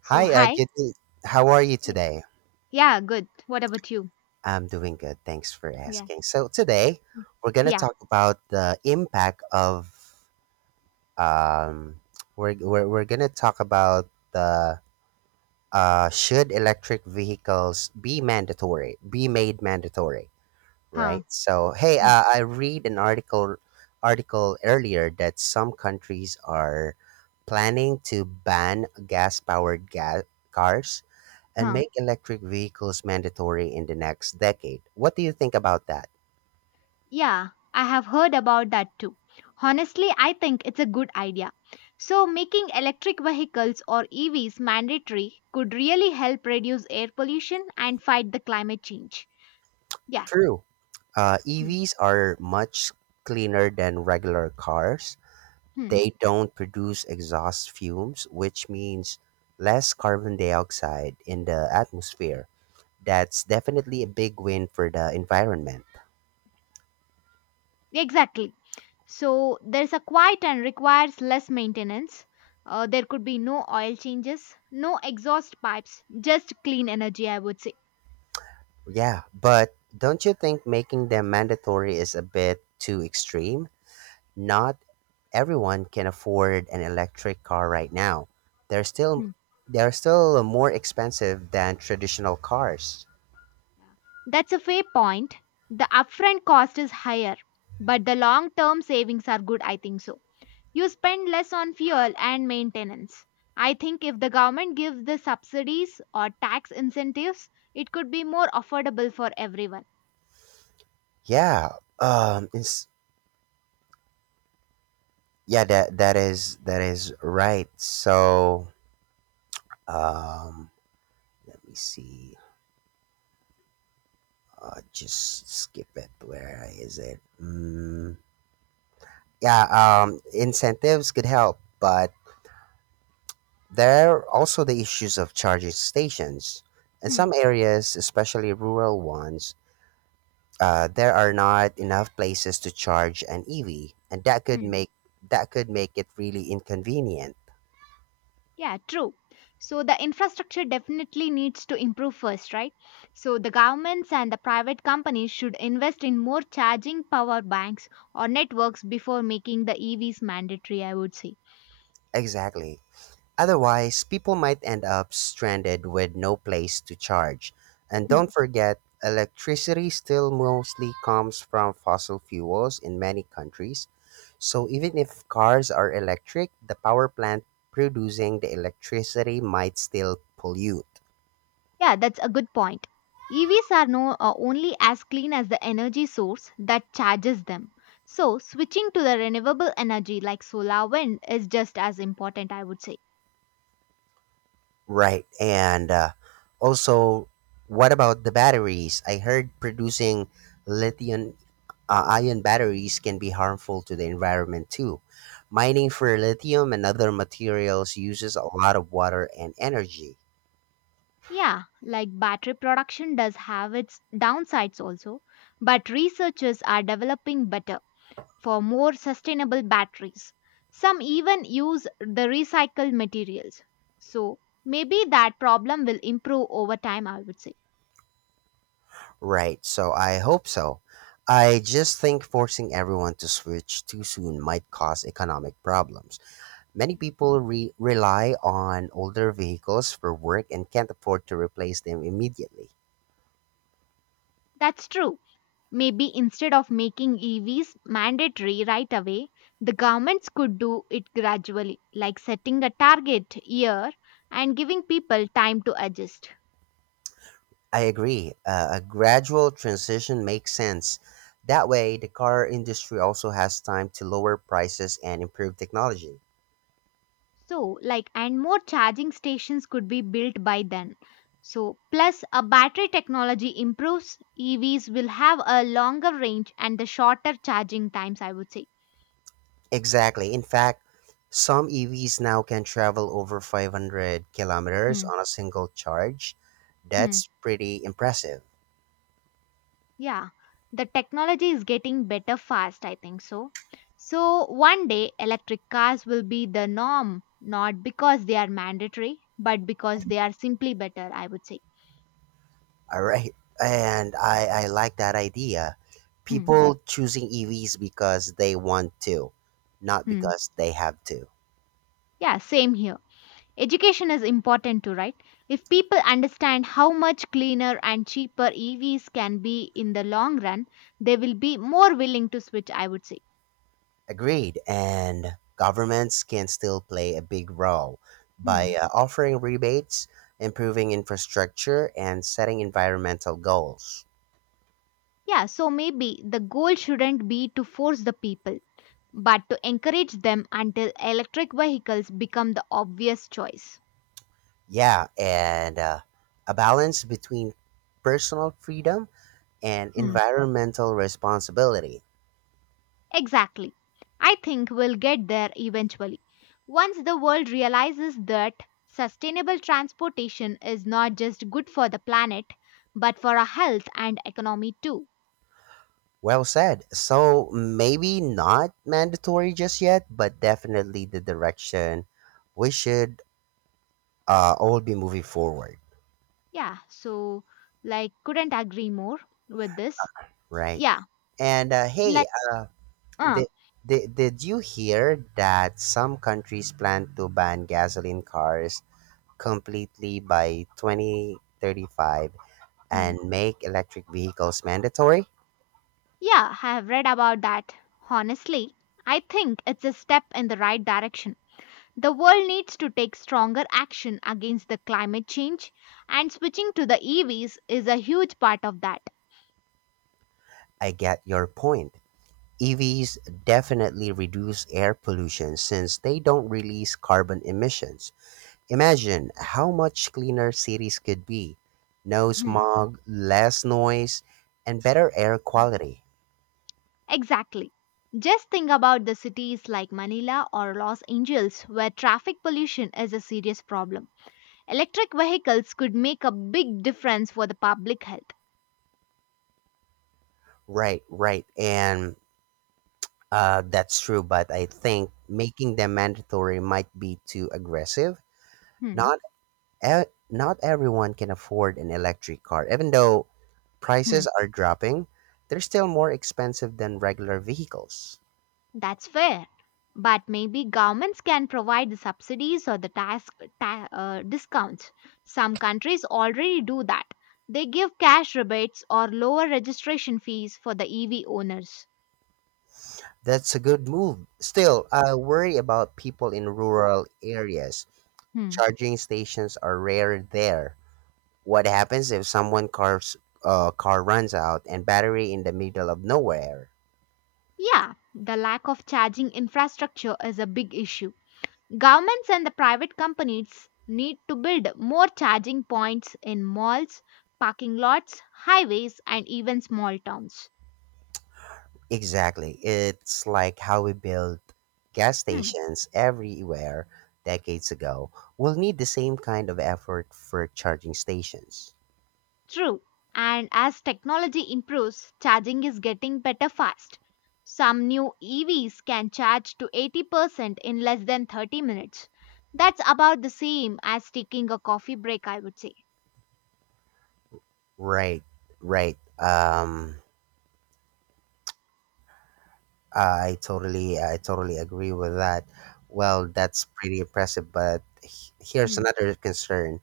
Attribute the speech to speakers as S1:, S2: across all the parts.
S1: So
S2: Hi,
S1: hi.
S2: good. How are you
S1: Yeah,
S2: today?
S1: Yeah, good. What about you?
S2: I'm doing good. Thanks for
S1: Yeah.
S2: asking. So today we're gonna
S1: Yeah.
S2: talk about the impact of um, we're gonna talk about the should electric vehicles be mandatory? Be made mandatory,
S1: Huh.
S2: right? So hey,
S1: Yeah.
S2: I read an article earlier that some countries are planning to ban gas powered gas cars and
S1: Huh.
S2: make electric vehicles mandatory in the next decade. What do you think about that?
S1: Yeah, I have heard about that too. Honestly, I think it's a good idea. So making electric vehicles or EVs mandatory could really help reduce air pollution and fight the climate change. Yeah.
S2: True,
S1: Hmm.
S2: EVs are much cleaner than regular cars.
S1: Hmm.
S2: They don't produce exhaust fumes, which means less carbon dioxide in the atmosphere. That's definitely a big win for the environment.
S1: Exactly. So there's a quiet and requires less maintenance. There could be no oil changes, no exhaust pipes, just clean energy, I would say.
S2: Yeah, but don't you think making them mandatory is a bit too extreme? Not everyone can afford an electric car right now. They're still
S1: Hmm.
S2: they're still more expensive than traditional cars.
S1: That's a fair point. The upfront cost is higher, but the long term savings are good, I think so. You spend less on fuel and maintenance. I think if the government gives the subsidies or tax incentives, it could be more affordable for everyone.
S2: Yeah, um, it's, yeah, that is right. So, um, let me see. Just skip it. Where is it? Yeah, incentives could help, but there are also the issues of charging stations. In
S1: Hmm.
S2: some areas, especially rural ones, there are not enough places to charge an EV, and
S1: Hmm.
S2: that could make it really inconvenient.
S1: Yeah, true. So the infrastructure definitely needs to improve first, right? So the governments and the private companies should invest in more charging power banks or networks before making the EVs mandatory, I would say.
S2: Exactly. Otherwise, people might end up stranded with no place to charge. And
S1: Hmm.
S2: don't forget, electricity still mostly comes from fossil fuels in many countries. So even if cars are electric, the power plant producing the electricity might still pollute.
S1: Yeah, that's a good point. EVs are no only as clean as the energy source that charges them. So, switching to the renewable energy like solar wind is just as important, I would say.
S2: Right. And also, what about the batteries? I heard producing lithium ion batteries can be harmful to the environment too. Mining for lithium and other materials uses a lot of water and energy.
S1: Yeah, like battery production does have its downsides also, but researchers are developing better for more sustainable batteries. Some even use the recycled materials. So, maybe that problem will improve over time, I would say.
S2: Right, so I hope so. I just think forcing everyone to switch too soon might cause economic problems. Many people rely on older vehicles for work and can't afford to replace them immediately.
S1: That's true. Maybe instead of making EVs mandatory right away, the governments could do it gradually, like setting a target year and giving people time to adjust.
S2: I agree. A gradual transition makes sense. That way, the car industry also has time to lower prices and improve technology.
S1: So, like, and more charging stations could be built by then. So, plus a battery technology improves, EVs will have a longer range and the shorter charging times, I would say.
S2: Exactly. In fact, some EVs now can travel over 500 kilometers
S1: Hmm.
S2: on a single charge.
S1: Hmm.
S2: That's pretty impressive.
S1: Yeah, the technology is getting better fast, I think so. So, one day electric cars will be the norm, not because they are mandatory, but because they are simply better, I would say.
S2: All right. And I like that idea.
S1: Hmm.
S2: People choosing EVs because they want to, not
S1: Hmm.
S2: because they have to.
S1: Yeah, same here. Education is important too, right? If people understand how much cleaner and cheaper EVs can be in the long run, they will be more willing to switch, I would say.
S2: Agreed, and governments can still play a big role
S1: Hmm.
S2: by offering rebates, improving infrastructure, and setting environmental goals.
S1: Yeah, so maybe the goal shouldn't be to force the people, but to encourage them until electric vehicles become the obvious choice.
S2: Yeah, and a balance between personal freedom and
S1: Hmm.
S2: environmental responsibility.
S1: Exactly. I think we'll get there eventually. Once the world realizes that sustainable transportation is not just good for the planet, but for our health and economy too.
S2: Well said. So maybe not mandatory just yet, but definitely the direction we should all be moving forward,
S1: Yeah, so like couldn't agree more with this.
S2: right?
S1: Yeah,
S2: And
S1: like uh
S2: Did, did you hear that some countries plan to ban gasoline cars completely by 2035
S1: Hmm.
S2: and make electric vehicles mandatory?
S1: Yeah, I have read about that. Honestly, I think it's a step in the right direction. The world needs to take stronger action against the climate change, and switching to the EVs is a huge part of that.
S2: I get your point. EVs definitely reduce air pollution since they don't release carbon emissions. Imagine how much cleaner cities could be. No
S1: Hmm.
S2: smog, less noise, and better air quality.
S1: Exactly. Just think about the cities like Manila or Los Angeles where traffic pollution is a serious problem. Electric vehicles could make a big difference for the public health.
S2: Right, right. And that's true, but I think making them mandatory might be too aggressive.
S1: Hmm.
S2: Not not everyone can afford an electric car. Even though prices are dropping, they're still more expensive than regular vehicles.
S1: That's fair. But maybe governments can provide the subsidies or the discounts. Some countries already do that. They give cash rebates or lower registration fees for the EV owners.
S2: That's a good move. Still, I worry about people in rural areas.
S1: Hmm.
S2: Charging stations are rare there. What happens if someone car's car runs out and battery in the middle of nowhere?
S1: Yeah, the lack of charging infrastructure is a big issue. Governments and the private companies need to build more charging points in malls, parking lots, highways, and even small towns.
S2: Exactly. It's like how we built gas
S1: Hmm.
S2: stations everywhere decades ago. We'll need the same kind of effort for charging stations.
S1: True. And as technology improves, charging is getting better fast. Some new EVs can charge to 80% in less than 30 minutes. That's about the same as taking a coffee break, I would say.
S2: Right, right. I totally agree with that. Well, that's pretty impressive. But here's
S1: Hmm,
S2: another concern: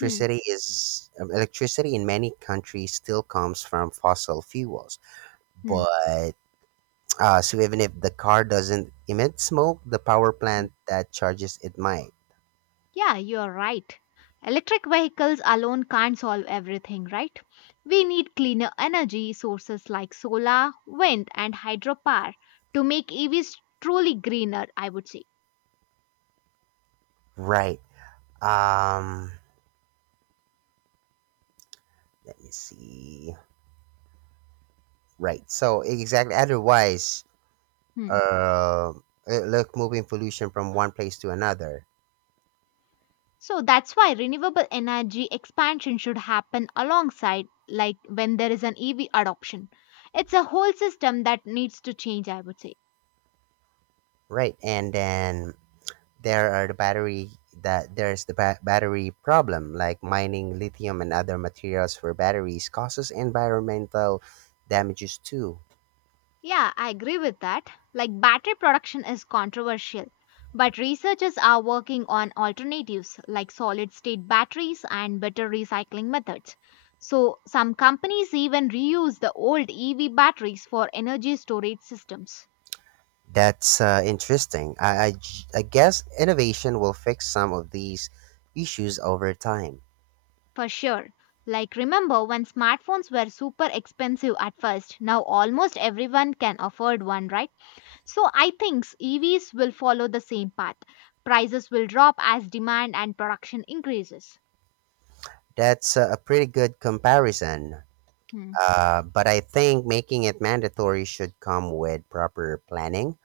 S1: hmm,
S2: is um, electricity in many countries still comes from fossil fuels,
S1: hmm.
S2: but so even if the car doesn't emit smoke, the power
S1: hmm.
S2: plant that charges it might.
S1: Yeah, you're right. Electric vehicles alone can't solve everything, right? We need cleaner energy sources like solar, wind, and hydropower to make EVs truly greener, I would say.
S2: Right. Um, let me see. Right. So exactly. Otherwise,
S1: Hmm.
S2: uh, look, moving pollution from one place to another.
S1: So that's why renewable energy expansion should happen alongside, like when there is an EV adoption. It's a whole system that needs to change, I would say.
S2: Right. And then there are the battery there's the battery problem, like mining lithium and other materials for batteries causes environmental damages too.
S1: Yeah, I agree with that. Like battery production is controversial, but researchers are working on alternatives like solid state batteries and better recycling methods. So some companies even reuse the old EV batteries for energy storage systems.
S2: That's interesting. I guess innovation will fix some of these issues over time.
S1: For sure. Like, remember when smartphones were super expensive at first? Now almost everyone can afford one, right? So I think EVs will follow the same path. Prices will drop as demand and production increases.
S2: That's a pretty good comparison.
S1: Hmm.
S2: But I think making it mandatory should come with proper planning.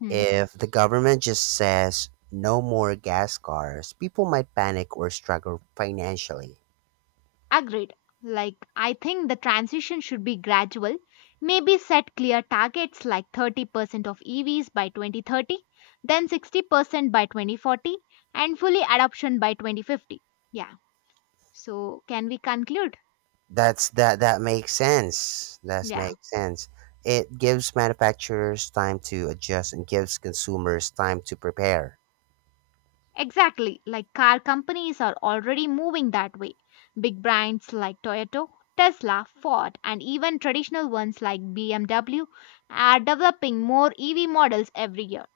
S1: Hmm.
S2: If the government just says no more gas cars, people might panic or struggle financially.
S1: Agreed. Like, I think the transition should be gradual. Maybe set clear targets like 30% of EVs by 2030, then 60% by 2040, and fully adoption by 2050. Yeah. So, can we conclude?
S2: That makes sense. That
S1: Yeah,
S2: makes sense. It gives manufacturers time to adjust and gives consumers time to prepare.
S1: exactly. Like car companies are already moving that way. Big brands like Toyota, Tesla, Ford, and even traditional ones like BMW are developing more EV models every year.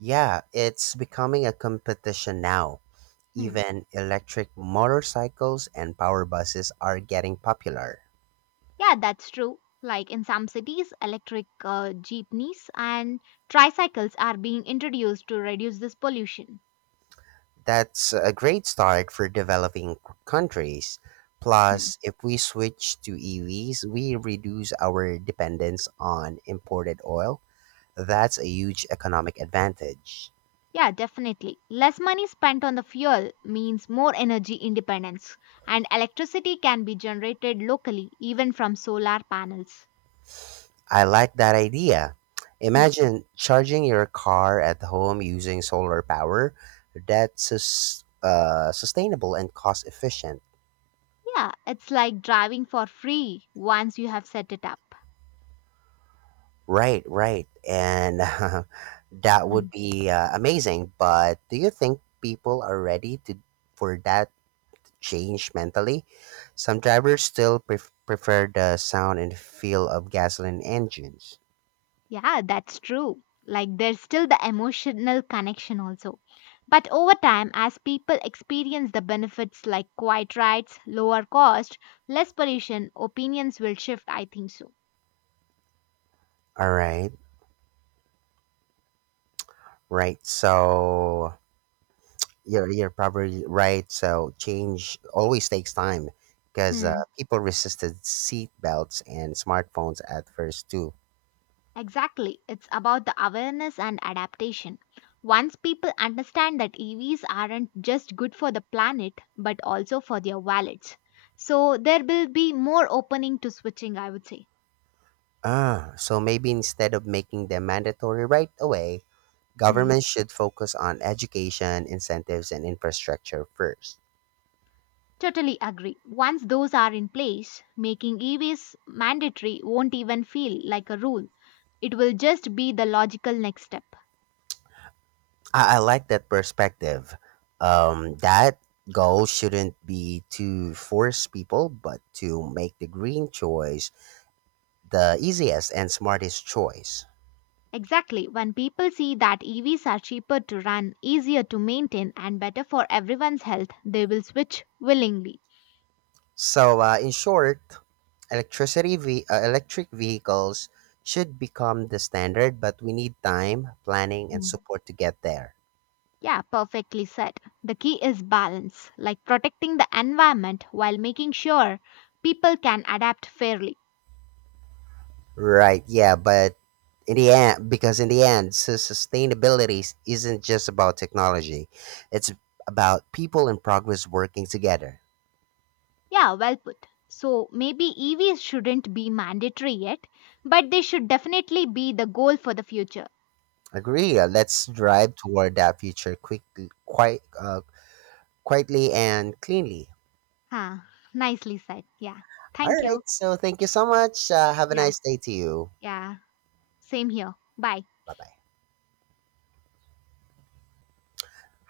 S2: Yeah, it's becoming a competition now.
S1: Hmm.
S2: Even electric motorcycles and power buses are getting popular.
S1: Yeah, that's true. Like in some cities, electric jeepneys and tricycles are being introduced to reduce this pollution.
S2: That's a great start for developing countries.
S1: Hmm.
S2: Plus, if we switch to EVs, we reduce our dependence on imported oil. That's a huge economic advantage.
S1: Yeah, definitely. Less money spent on the fuel means more energy independence, and electricity can be generated locally even from solar panels.
S2: I like that idea.
S1: Hmm.
S2: Imagine charging your car at home using solar power. That's sustainable and cost efficient.
S1: Yeah, it's like driving for free once you have set it up.
S2: Right, right. And that would
S1: Hmm.
S2: be amazing. But do you think people are ready to for that change mentally? Some drivers still prefer the sound and feel of gasoline engines.
S1: Yeah, that's true. Like there's still the emotional connection also. But over time, as people experience the benefits like quiet rides, lower cost, less pollution, opinions will shift, I think so.
S2: All right, right. So you're probably right. So change always takes time because
S1: Hmm.
S2: people resisted seat belts and smartphones at first too.
S1: Exactly. It's about the awareness and adaptation. Once people understand that EVs aren't just good for the planet but also for their wallets. So there will be more opening to switching, I would say.
S2: Ah, so maybe instead of making them mandatory right away,
S1: Hmm.
S2: governments should focus on education, incentives, and infrastructure first.
S1: Totally agree. Once those are in place, making EVs mandatory won't even feel like a rule. It will just be the logical next step.
S2: I like that perspective. That goal shouldn't be to force people, but to make the green choice the easiest and smartest choice.
S1: Exactly. When people see that EVs are cheaper to run, easier to maintain, and better for everyone's health, they will switch willingly.
S2: So, in short, electric vehicles should become the standard, but we need time, planning, and
S1: Hmm.
S2: support to get there.
S1: Yeah, perfectly said. The key is balance, like protecting the environment while making sure people can adapt fairly.
S2: Right? Yeah, but in the end, sustainability isn't just about technology; it's about people and progress working together.
S1: Yeah, well put. So maybe EVs shouldn't be mandatory yet, but they should definitely be the goal for the future.
S2: Agree? Let's drive toward that future quite, uh, quietly and cleanly.
S1: Huh, nicely said. Yeah.
S2: All
S1: Thank
S2: right.
S1: you.
S2: So, thank you so much. Have a
S1: Yeah,
S2: nice day to you.
S1: yeah. Same here. Bye.
S2: Bye bye.